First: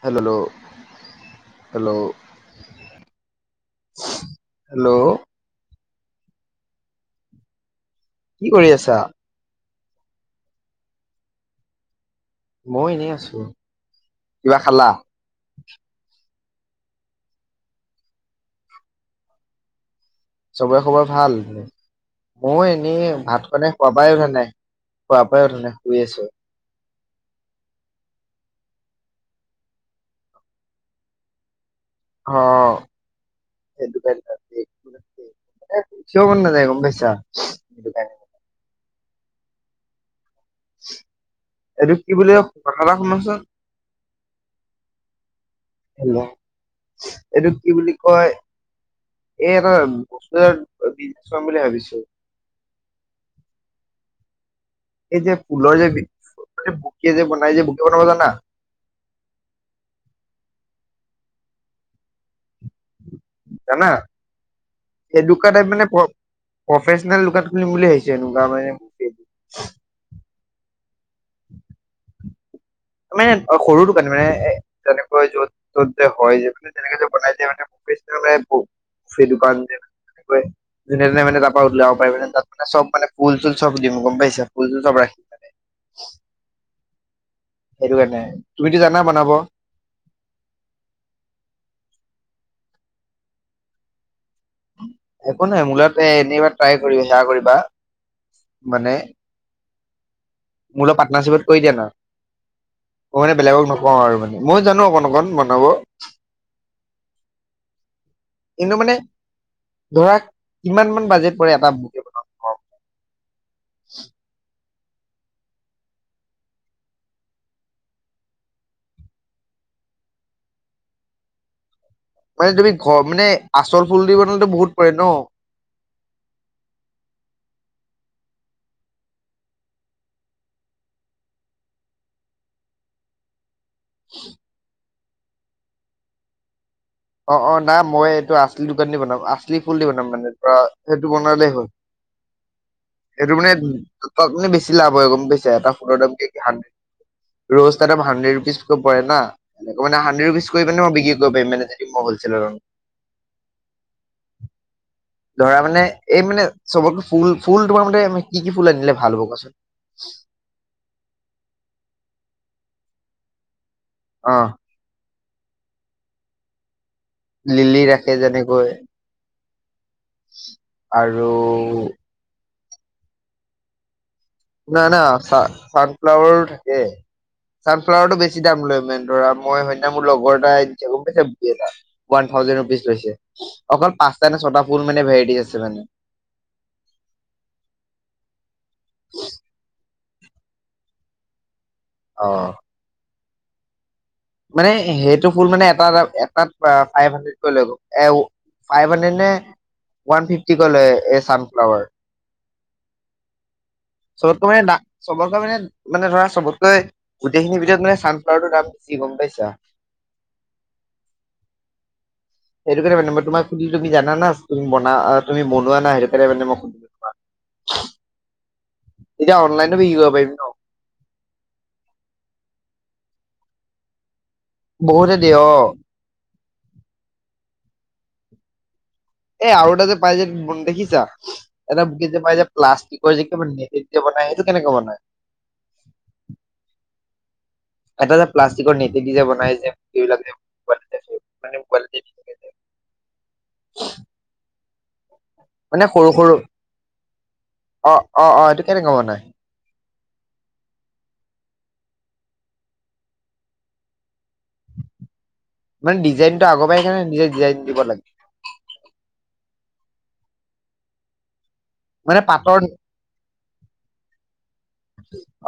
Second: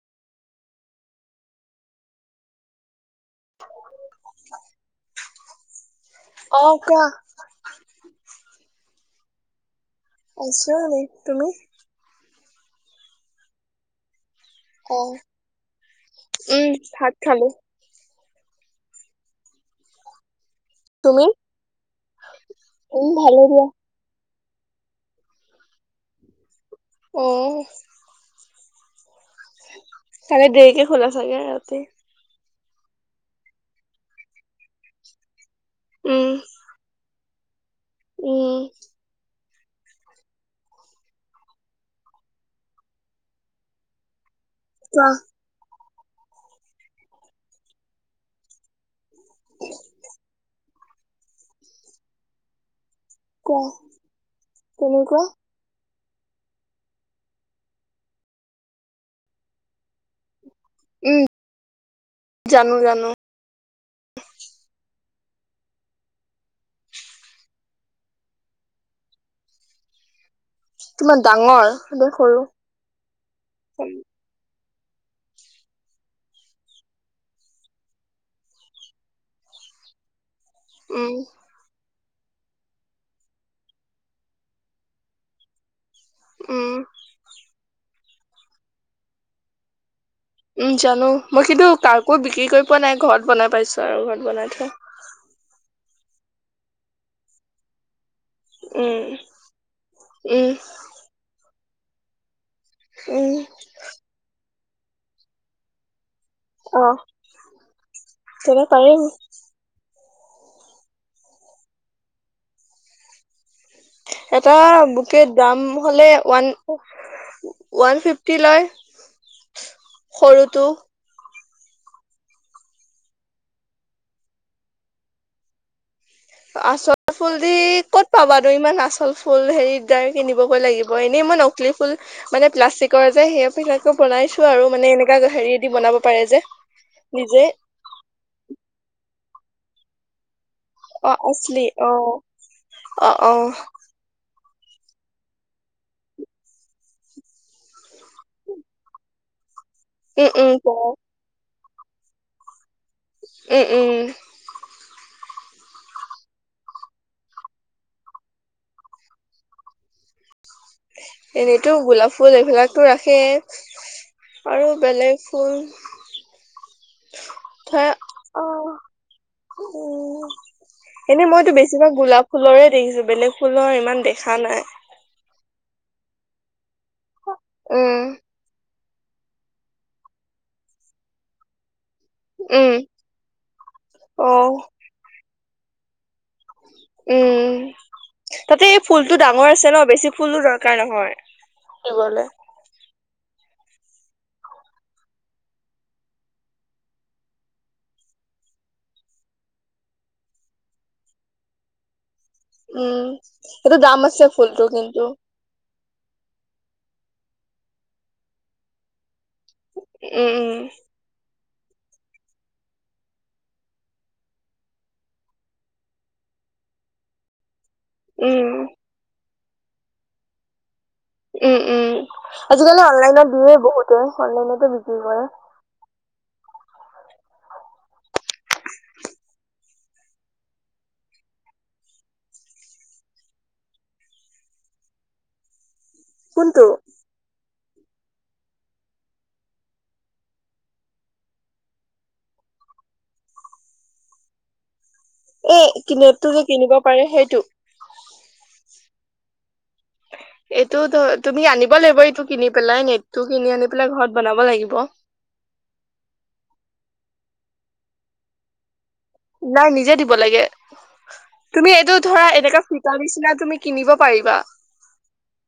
Hello hello. Hello অ কুৱা। কি কৰি আছা? আছো এনে, তুমি? মই এনেই আছো, কিবা খালা? অ উম ভাত খালো। চবৰে খবৰ তুমি ভাল ময় উম এনেই ভালে ভাত দিয়া মানে শুৱা পাই উধা নাই। শুৱা পাই উঠা নাই শুই আছো। উম। কালি দেৰিকে শুলা চাগে ৰাতি। অ সেইটো কাৰ চও উম উঠিব মন নাযায় গম পাইছা। দোকান উম এইটো কি বুলি কথা এটা শুনকচোন ক হেল্ল' এইটো কি বুলি কয় এই এটা [unintelligible] বুলি ভাবিছো ক এই যে ফুলৰ যে বুকে যে বনাই যে বুকে বনাব জানা? উম জানো জানো। জানা? এনেকুৱা টাইপ মানে প্ৰফেচনেল দোকান খুলিম বুলি ভাবিছ এনেকুৱা মানে [inaudible] কিমান ডাঙৰ নে সৰু? মানে সৰু দোকানী মানে এ তেনেকৈ য'ত ত'ত যে হয় য মানে তেনেকে যে বনাই যায় মানে সেই দোকান উম [unintelligible] মানে তাৰপৰা উল তাত মানে চব মানে ফুল চুল চব দিম গম পাইছা ফুল চুল চব ৰাখিম মানে। উম। সেইটো কাৰণে তুমিতো জানা বনাব। উম জানো মই কিন্তু কাকো বিক্ৰী কৰি পোৱা নাই ঘৰত বনাই পাইছো আৰু ঘৰত বনাই থোৱা। এনেবা ট্ৰাই কৰিব সেয়া কৰিবা মানে উম উম মোৰ অলপ পাৰ্টনাৰশ্বিপত কৰি দিয় না মই উম মানে বেলেগক নকওঁ আৰু মানে। মই জানো অকন অকণ বনাব। অ তেনে কিন্তু মানে পাৰিম। ধৰা কিমান মান বাজেট পৰে এটা বুট এটা বুকে দাম হ'লে ওৱান ওৱান ফিফটি লয়। সৰুটো। মানে তুমি ঘ মানে আচল ফুল দি বনালো বহুত পৰে ন। আচল ফুল দি ক'ত পাবা আৰু ইমান আচল ফুল হেৰি কিনিবগৈ লাগিব এনে মই নকলি ফুল মানে প্লাষ্টিকৰ যে সেই [unintelligible] বনাইছো আৰু মানে এনেকা হেৰি দি বনাব পাৰে যে। নিজে অ', অ' নাই মই এইটো আচলি দোকান দি বনাম আচলি ফুল দি বনাম মানে। সেইটো অ বনালেই হ'ল। আচলি অ অ অ সেইটো মানে তাত মানে বেছি লাভ হয় গম পাইছা এটা ফুলৰ [unintelligible] ৰ'জ এটা দাম হাণ্ড্ৰেড ৰুপিজ কে পৰে না মই মানে হাণ্ডেড উম ৰুপিজ উম প কৰি পিনে মই বিক্ৰী কৰিব পাৰি মে যদি মই হলছেল উম, উম। ধৰা মানে এই মানে চবক ফুল ফুল তোমাৰ মতে কি কি ফুল আনিলে ভাল হ'ব কোৱাচোন। [unintelligible] এনেতো গোলাপ ফুল এইবিলাকতো ৰাখে অ আৰু বেলেগ ফুল ধৰা অ [unintelligible] উম, এনে আৰু মইতো বেছিভাগ গোলাপ ফুলৰে দেখিছো বেলেগ ফুলৰ ইমান দেখ ন না চানফ্লাৱাৰ থাকে উম চানফ্লাৱাৰটো বেছি দাম লয় মান ধৰা মই হেইদিনা মোৰ লগৰ এটাছে গম পাইছে বোকে এটা। ওৱান থাজেণ্ড উম ৰুপিচ লৈছে অকল পাঁচ অ নে ছটা ফুল মানে ভেৰাইটি আছে মানে। উম, তাতে ফুলতটো ডাঙৰ আছে ন বেছি ফুলো দৰকাৰ নহয় ল'বলে মানে সেইটো ফুল মানে এটা এটাত ফাইভ হাড্ৰেডকৈ লৈ এ ফাইভ হাড্ৰেড নে ওৱান ফিফটি কৈ লয় এই চানফ্লাৱাৰ। উম সেইটো দাম আছে চবতকৈ ফুলটো মানো কিন্তু। চবতকৈ মানে মানে ধৰা চবতকৈ গোটেইখিনিতৰতানোন্লাৰৰ দাম বেছি গম পাইছা উম। সেইটো কাৰণে মানেই তোমাক সুধিলো তুমি জানা তুমি বনা তুমি বনোৱা না সেইটো কাৰণে মই সুধিলো [unintelligible] উম। এতিয়া অণলাইন বিক্ৰী কৰিব পাৰিম ন। উম, উম আজিকালি অনলাইনত দিয়ে বহুতে অনলাইনতে বিক্ৰী বহুতে কৰে। দিয়ে [unintelligible] এ [inaudible] আৰু এটা যে পাই যে দেখিছা এটা বুকে যে পাই যে প্লাষ্টিকৰ যে নেটে যে বনাই। সেইটো কেনেকা বনাই? কোনটো? এটা এটা প্লাষ্টিকৰ নেটে দি যে বনাই যে এইবিলাক যে মানে [unintelligible] এ মানে কি সৰু নেটটো সৰু যে কিনিব পাৰে সেইটো। অ' অ' অ' এইটো কেনেকুৱা বনাই? [inaudible] এইটো তুমি আনিব লাগিব এইটো কিনি পেলাই নেটটো কিনি আনি পেলাই ঘৰত বনাব লাগিব। মানে ডিজাইনটো আগৰ পৰাই থাকেনে নিজে ডিজাইন দিব লাগে? নাই নিজে দিব লাগে। তুমি এইটো মানে ধৰা পাটৰ এনেকা ফটাৰ নিচিনা তুমি কিনিব পাৰিবা।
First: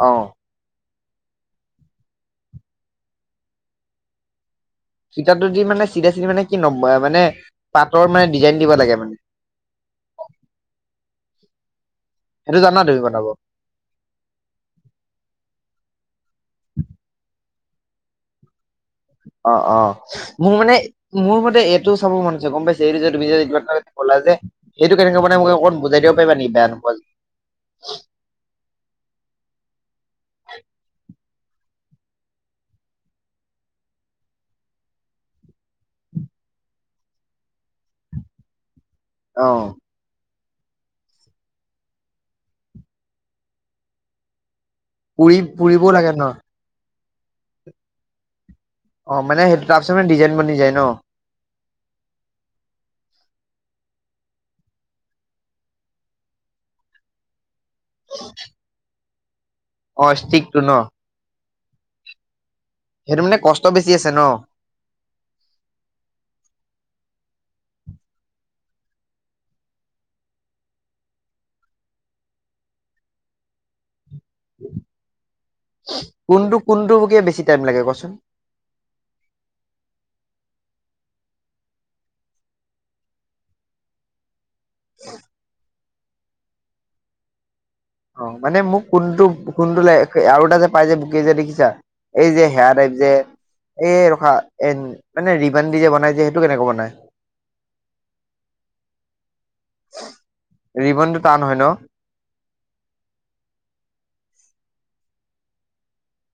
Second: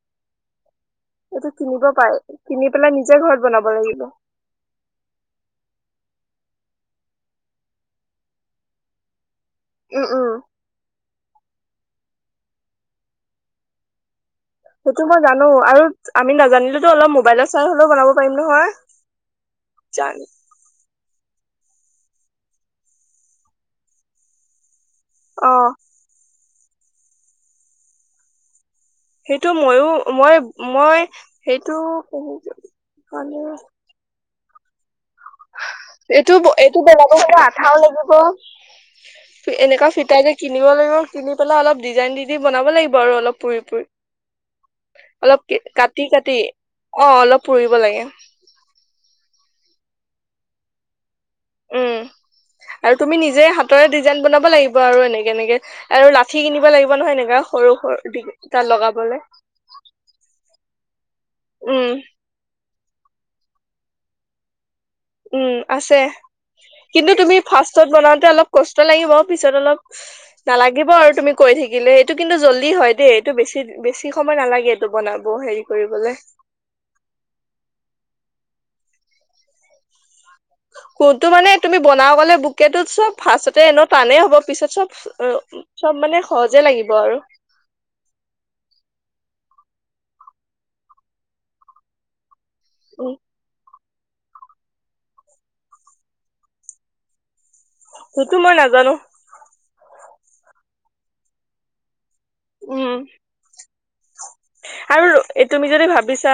আহ। সেইটো কিনিব পাৰে। কিনি পেলাই নিজে ঘৰত বনাব লাগিব। ফিটাতো দি মানে চিধা চিধি মানে কি ন মানে পাতৰ মানে ডিজাইন দিব লাগে মানে? উম, উম। সেইটো জানা তুমি বনাব? সেইটো মই জানো আৰু আমি নাজানিলেতো অলপ মোবাইলত চাই হলেও বনাব পাৰিম নহয়। অ', জান অ' মোৰ মানে মোৰ মতে এইটো চাব মন আছে গম পাইছে এই তুমি এইটা কলা যে সেইটো কেনেকে মানে অ মোক অকণ বুজাই দিব পাৰিবা নেকি বেয়া নোপোৱা যদি। সেইটো মইো মই-মই সেইটো বহুতে, এইটো এইটো বেলাব সটো আঠাও লাগিব, অ এনেকুৱা ফিটাই যে, কিনিব লাগিব কিনি পেলাই অলপ ডিজাইন দি দি বনাব লাগিব আৰু অলপ পুৰি পুৰি। পুৰি অলপ পুৰিবও কাটি লাগে ন কাটি অ অলপ পুৰিব লাগে অ মানে সেইটো তাৰপিছত মানে ডিজাইন বনি যায় ন, উম! আৰু তুমি নিজে হাতৰে ডিজাইন বনাব লাগিব আৰু এনেকে এনেকে আৰু লাঠি কিনিবা লাগিব নহয় এনেকোৱা সৰু সৰু দিটা লগাবলৈ। অ ষ্টিকটো ন উম! সেইটো মানে কষ্ট বেছি আছে ন! উম আছে। কিন্তু তুমি ফাৰ্ষ্ত বনাওঁতে অলপ কষ্ট লাগিব পিছত অলপ নালাগিব আৰু তুমি কৈছ থাকিলে এইটো কিন্তু জল্দি হয় দেই এইটো বেছি বেছি। কিঠ সময় নালাগে এইটো বনাব হেৰি কৰিবলে। কোনটো কোনটোকে বেছি টাইম লাগে কচোন কোনটো মানে তুমি বনাওঁ ক'লে বুকেটোো চব ফাৰটতে এনে টানেই হ'ব। পিছত চব চব মানে সহজে লাগিব আৰু অ মানে মোক কোনটো কোনটো ল আৰু এটা যে পাই যে বকেই যে দেখিছা এই যে সেয়প যে, উম এই ৰখা এ মানে ৰিবান দি যে বনাই যে সেইটো কেনেকে বনাই ত তো মই নাজানো ৰিবনটো টান হয় ন, উম! [inaudible] আৰু এই তুমি যদি ভাবিছা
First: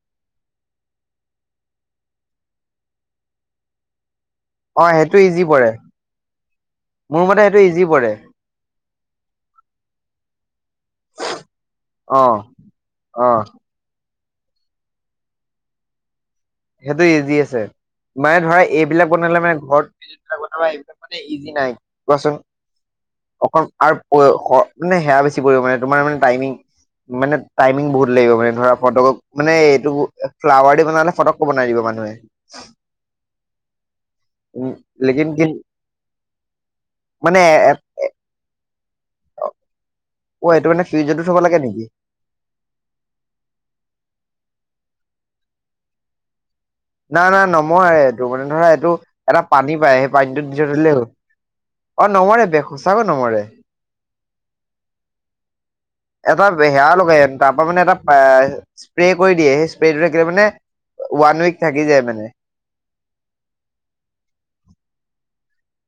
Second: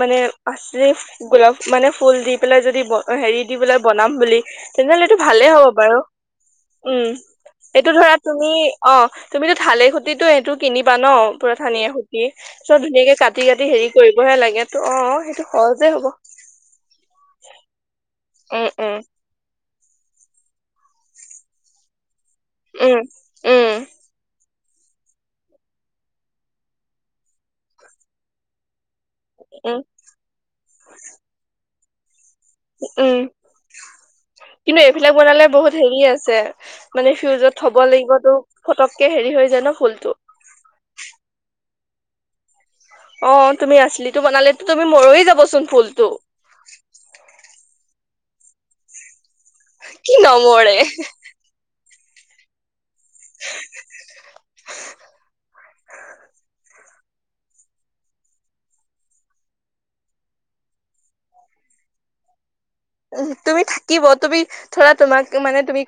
মানে আচি গোলাপ মানে ফুল দি পেলাই যদি হেৰি দি পাই বনাম বুলি অ তেনেহলেটো সেইটো ইজি ভালেই হ'ব পৰে বাৰু উম! মোৰ মতে সেইটো ইজি এইটো ধৰা পৰে তুমি অ তুমিতো থালে খুটিতটো সেইটো কিনিবা ন পুৰা থানিয়ে খুটি অ চব ধুনীয়াকে অ কাটি কাটি হেৰি কৰিবহে লাগে ত অ অ সেইটো সহজে হব। সেইটো ইজি আছে মানে ধৰা উম উম এইবিলাক বনালে মানে ঘৰত যোনবিলাক বনাবা এইবিলাক মানে ইজি নাই কোৱাচোন উম অ উম আৰু মানে সেয়া বেছি পৰি মানে তোমাৰ মানে টাইমিং মানে টাইমিং বহুত লাগিব মানে ধৰা ফটক মানে উম এইটো ফ্লাৱাৰ দি বনালে ফটককো বনাই দিব মানুহে, উম! উম কিন্তু এইবিলাক লেকিন কি বনালে বহুত হেৰি আছে মানে ফিউজত থব লাগিবতো। পতককে হেৰি হৈ জান ন ফুল টো অ এইটো মানে ফিউজাৰটো থব লাগে নেকি? অ তুমি আছিললিতো বনালেো তুমি মৰয় যাবচোন ফুলতটো, নাই নাই নমোৱ এইটো মানে ধৰা এইটো এটা পানী পায় সেই কি পানীটো নিজত নমৰে ধৰিলেও অ নমৰে ব, সঁচাক নমৰে এটা হেয়া লগাই তাৰ পৰা মানে এটা স্প্ৰে কৰি দিয়ে সেই স্প্ৰেটো থাকিলে মানে। ৱান ক থাকি যায় মানে, তুমি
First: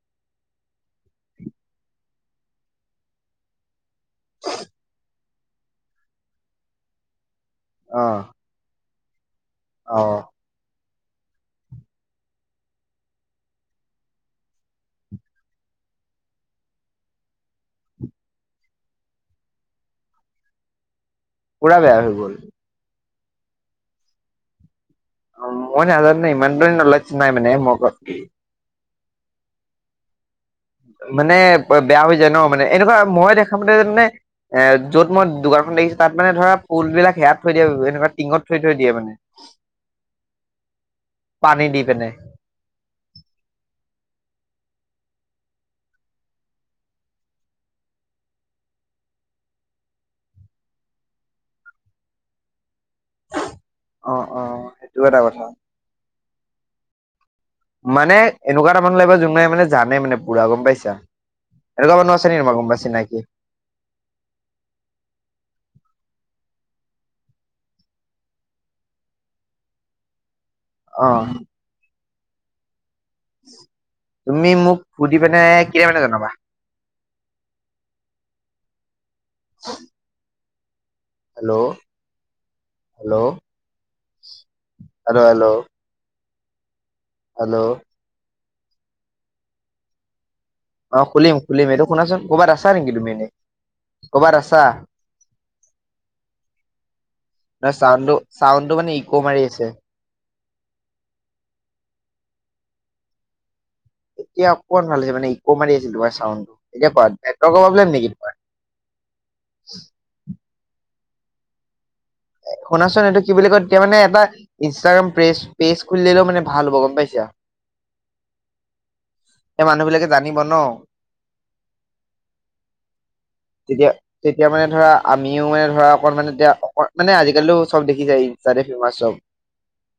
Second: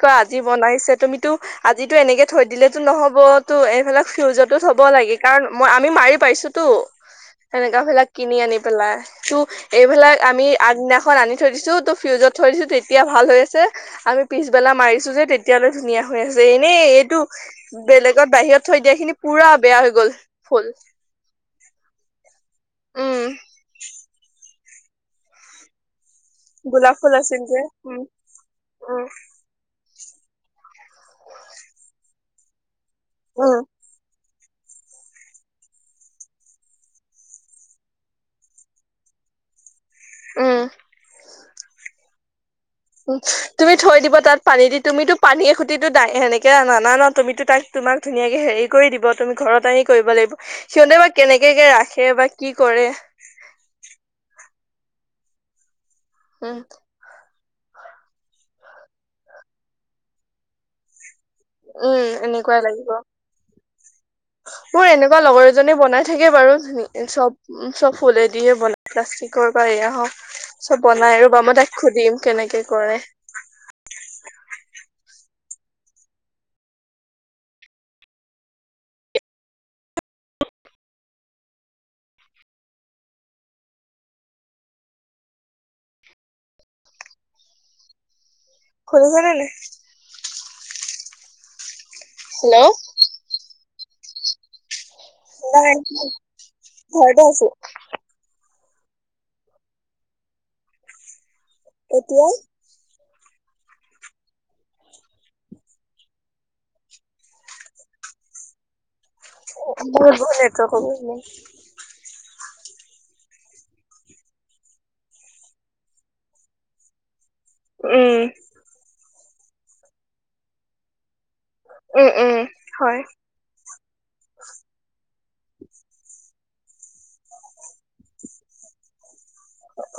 ক আজি বনাইছে তুমিতো আজিিতো এনেকে থৈ দিলেতো নহ'ব তো এইফালাক ফিউজতো থব লাগে। লি কাৰণ মই আমি মাৰি পাইছোতো [inaudible] সেনেককা অ বিিলাক কিনি আনি পেলাই ত অ এইবিলাক আমি আগদিনাখন আনি থৈ দিছো। ফ্ৰিউজত থৈ দিছো তেতিয়া ভাল হৈ আছে আমি পিছবেলা মাৰিছো যে তেতিয়ালৈ ধুনীয়া হৈ আছে এনে, এইটো বেলেগত বাহিৰত থৈ দিয়া খিনি পুৰা বেয়া হৈ গল ফুল, পৰা বেয়া হৈ গল। উম মনে আৰণে ই গোলাপ মন ফুল চিনাই আছিল মানে যে ম, উম উম। মানে বেয়া হৈ যায় ন, মানে এনেকুৱা মই দেখাম উম মতে মানে এ য'ত মই দোকানখন দেখিছো, তাত মানে ধৰা ফুলবিলাক সেয়াত থৈ দিয়ে, এনেকুৱা টিঙত থৈ থৈ দিয়ে মানে। [unintelligible] উম। পানী দি পিনে উম, তুমি থৈ দিব তাত পানী দি, তুমিতো পানীয়ে [unintelligible] এনেকে আনা নাআনা তুমিতো তা তোমাক ধুনীয়াকে হেৰি কৰি দিব, তুমি ঘৰত আনি কৰিব লাগিব, সিহতে বা কেনেকে বা ৰাখে বা কি কৰে? অ', অ', সেইটো এটা কথা। উম। মানে এনেকুৱা এটা মানু্হ লাগিব, যোনে মানে জানে মানে পুৰা, গম পাইছা? উম এনেকুৱা মানুহ আছে নেকি তোমাৰ এনেকুৱাই কোনোবা চিনাকি লাগিব। মোৰ এনেকুৱা লগৰ এজনী বনাই থাকে বাৰু চব চব ফুলেদিয়ে বনাই, প্লাষ্টিকৰ বা এয়া হওক চব অ বনাই আৰু, ৰবা মই সুধিম, কেনেকে কৰে? তুমি মোক সুধি পিনে কিনে কেতিয়া মানে জনাবা? [unintelligible] Hello, hello hello hello hello খুলিছো নে নাই? অ খুলিম খুলিম, এইটো শুনাচোন ক'বাত আছা হেল্ল' নেকি তুমি এনেই, ক'বাত আছা? নাই ঘৰতে আছে। টো মানে ইকো মাৰি আছে। এতিয়াই এতিয়া অকণমান ভাল হৈছে, মানে ইকো মাৰি আছিল তোমাৰ চাউডটো, এতিয়া ভাল প্ৰব্লেম নেকি, তোমাৰ? [unintelligible] নেটৱৰ্কৰ প্ৰব্লেম [unintelligible] শুনাচোন এইটো কি বুলি কয়, তেতিয়া মানে এটা ইনষ্টাগ্ৰাম পেজ-পেজ খুলি ললে মানে ভাল হ'ব, গম পাইছা? উম। এই মানুহ বিলাকে জানিব ন? উম, উম, হয় তেতিয়া-তেতিয়া মানে ধৰা আমিও মানে ধৰা অকণমানে এতিয়া, অকোন মানে আজিকালিও চব দেখিজাই, ইনষ্টাতে ফেমাচ চব।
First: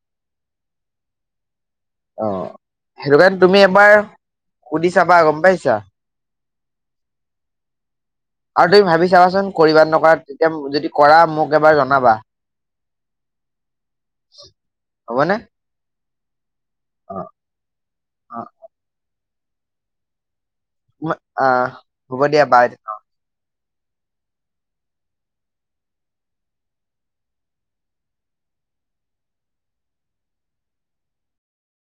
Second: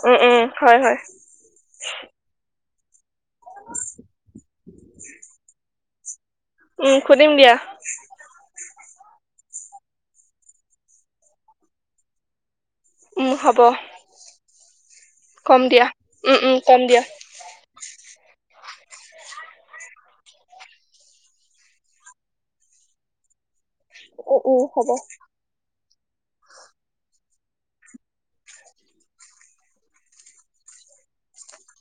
উম, উম, হয়, হয়। অ সেইটো কাৰণে তুমি এবাৰ সুধি চাবা, গম পাইছা? উম, সুধিম দিয়া। আৰু তুমি ভাবি চাবাচোন কৰিবা নকৰা, তেতিয়া যদি কৰা মোক এবাৰ জনাবা। উম হব, হ'বনে কম দিয়া, উম উম। কম দিয়া। অ অ', আহ, হ'ব দিয়া, বাই [unintelligible] [unintelligible] হ'ব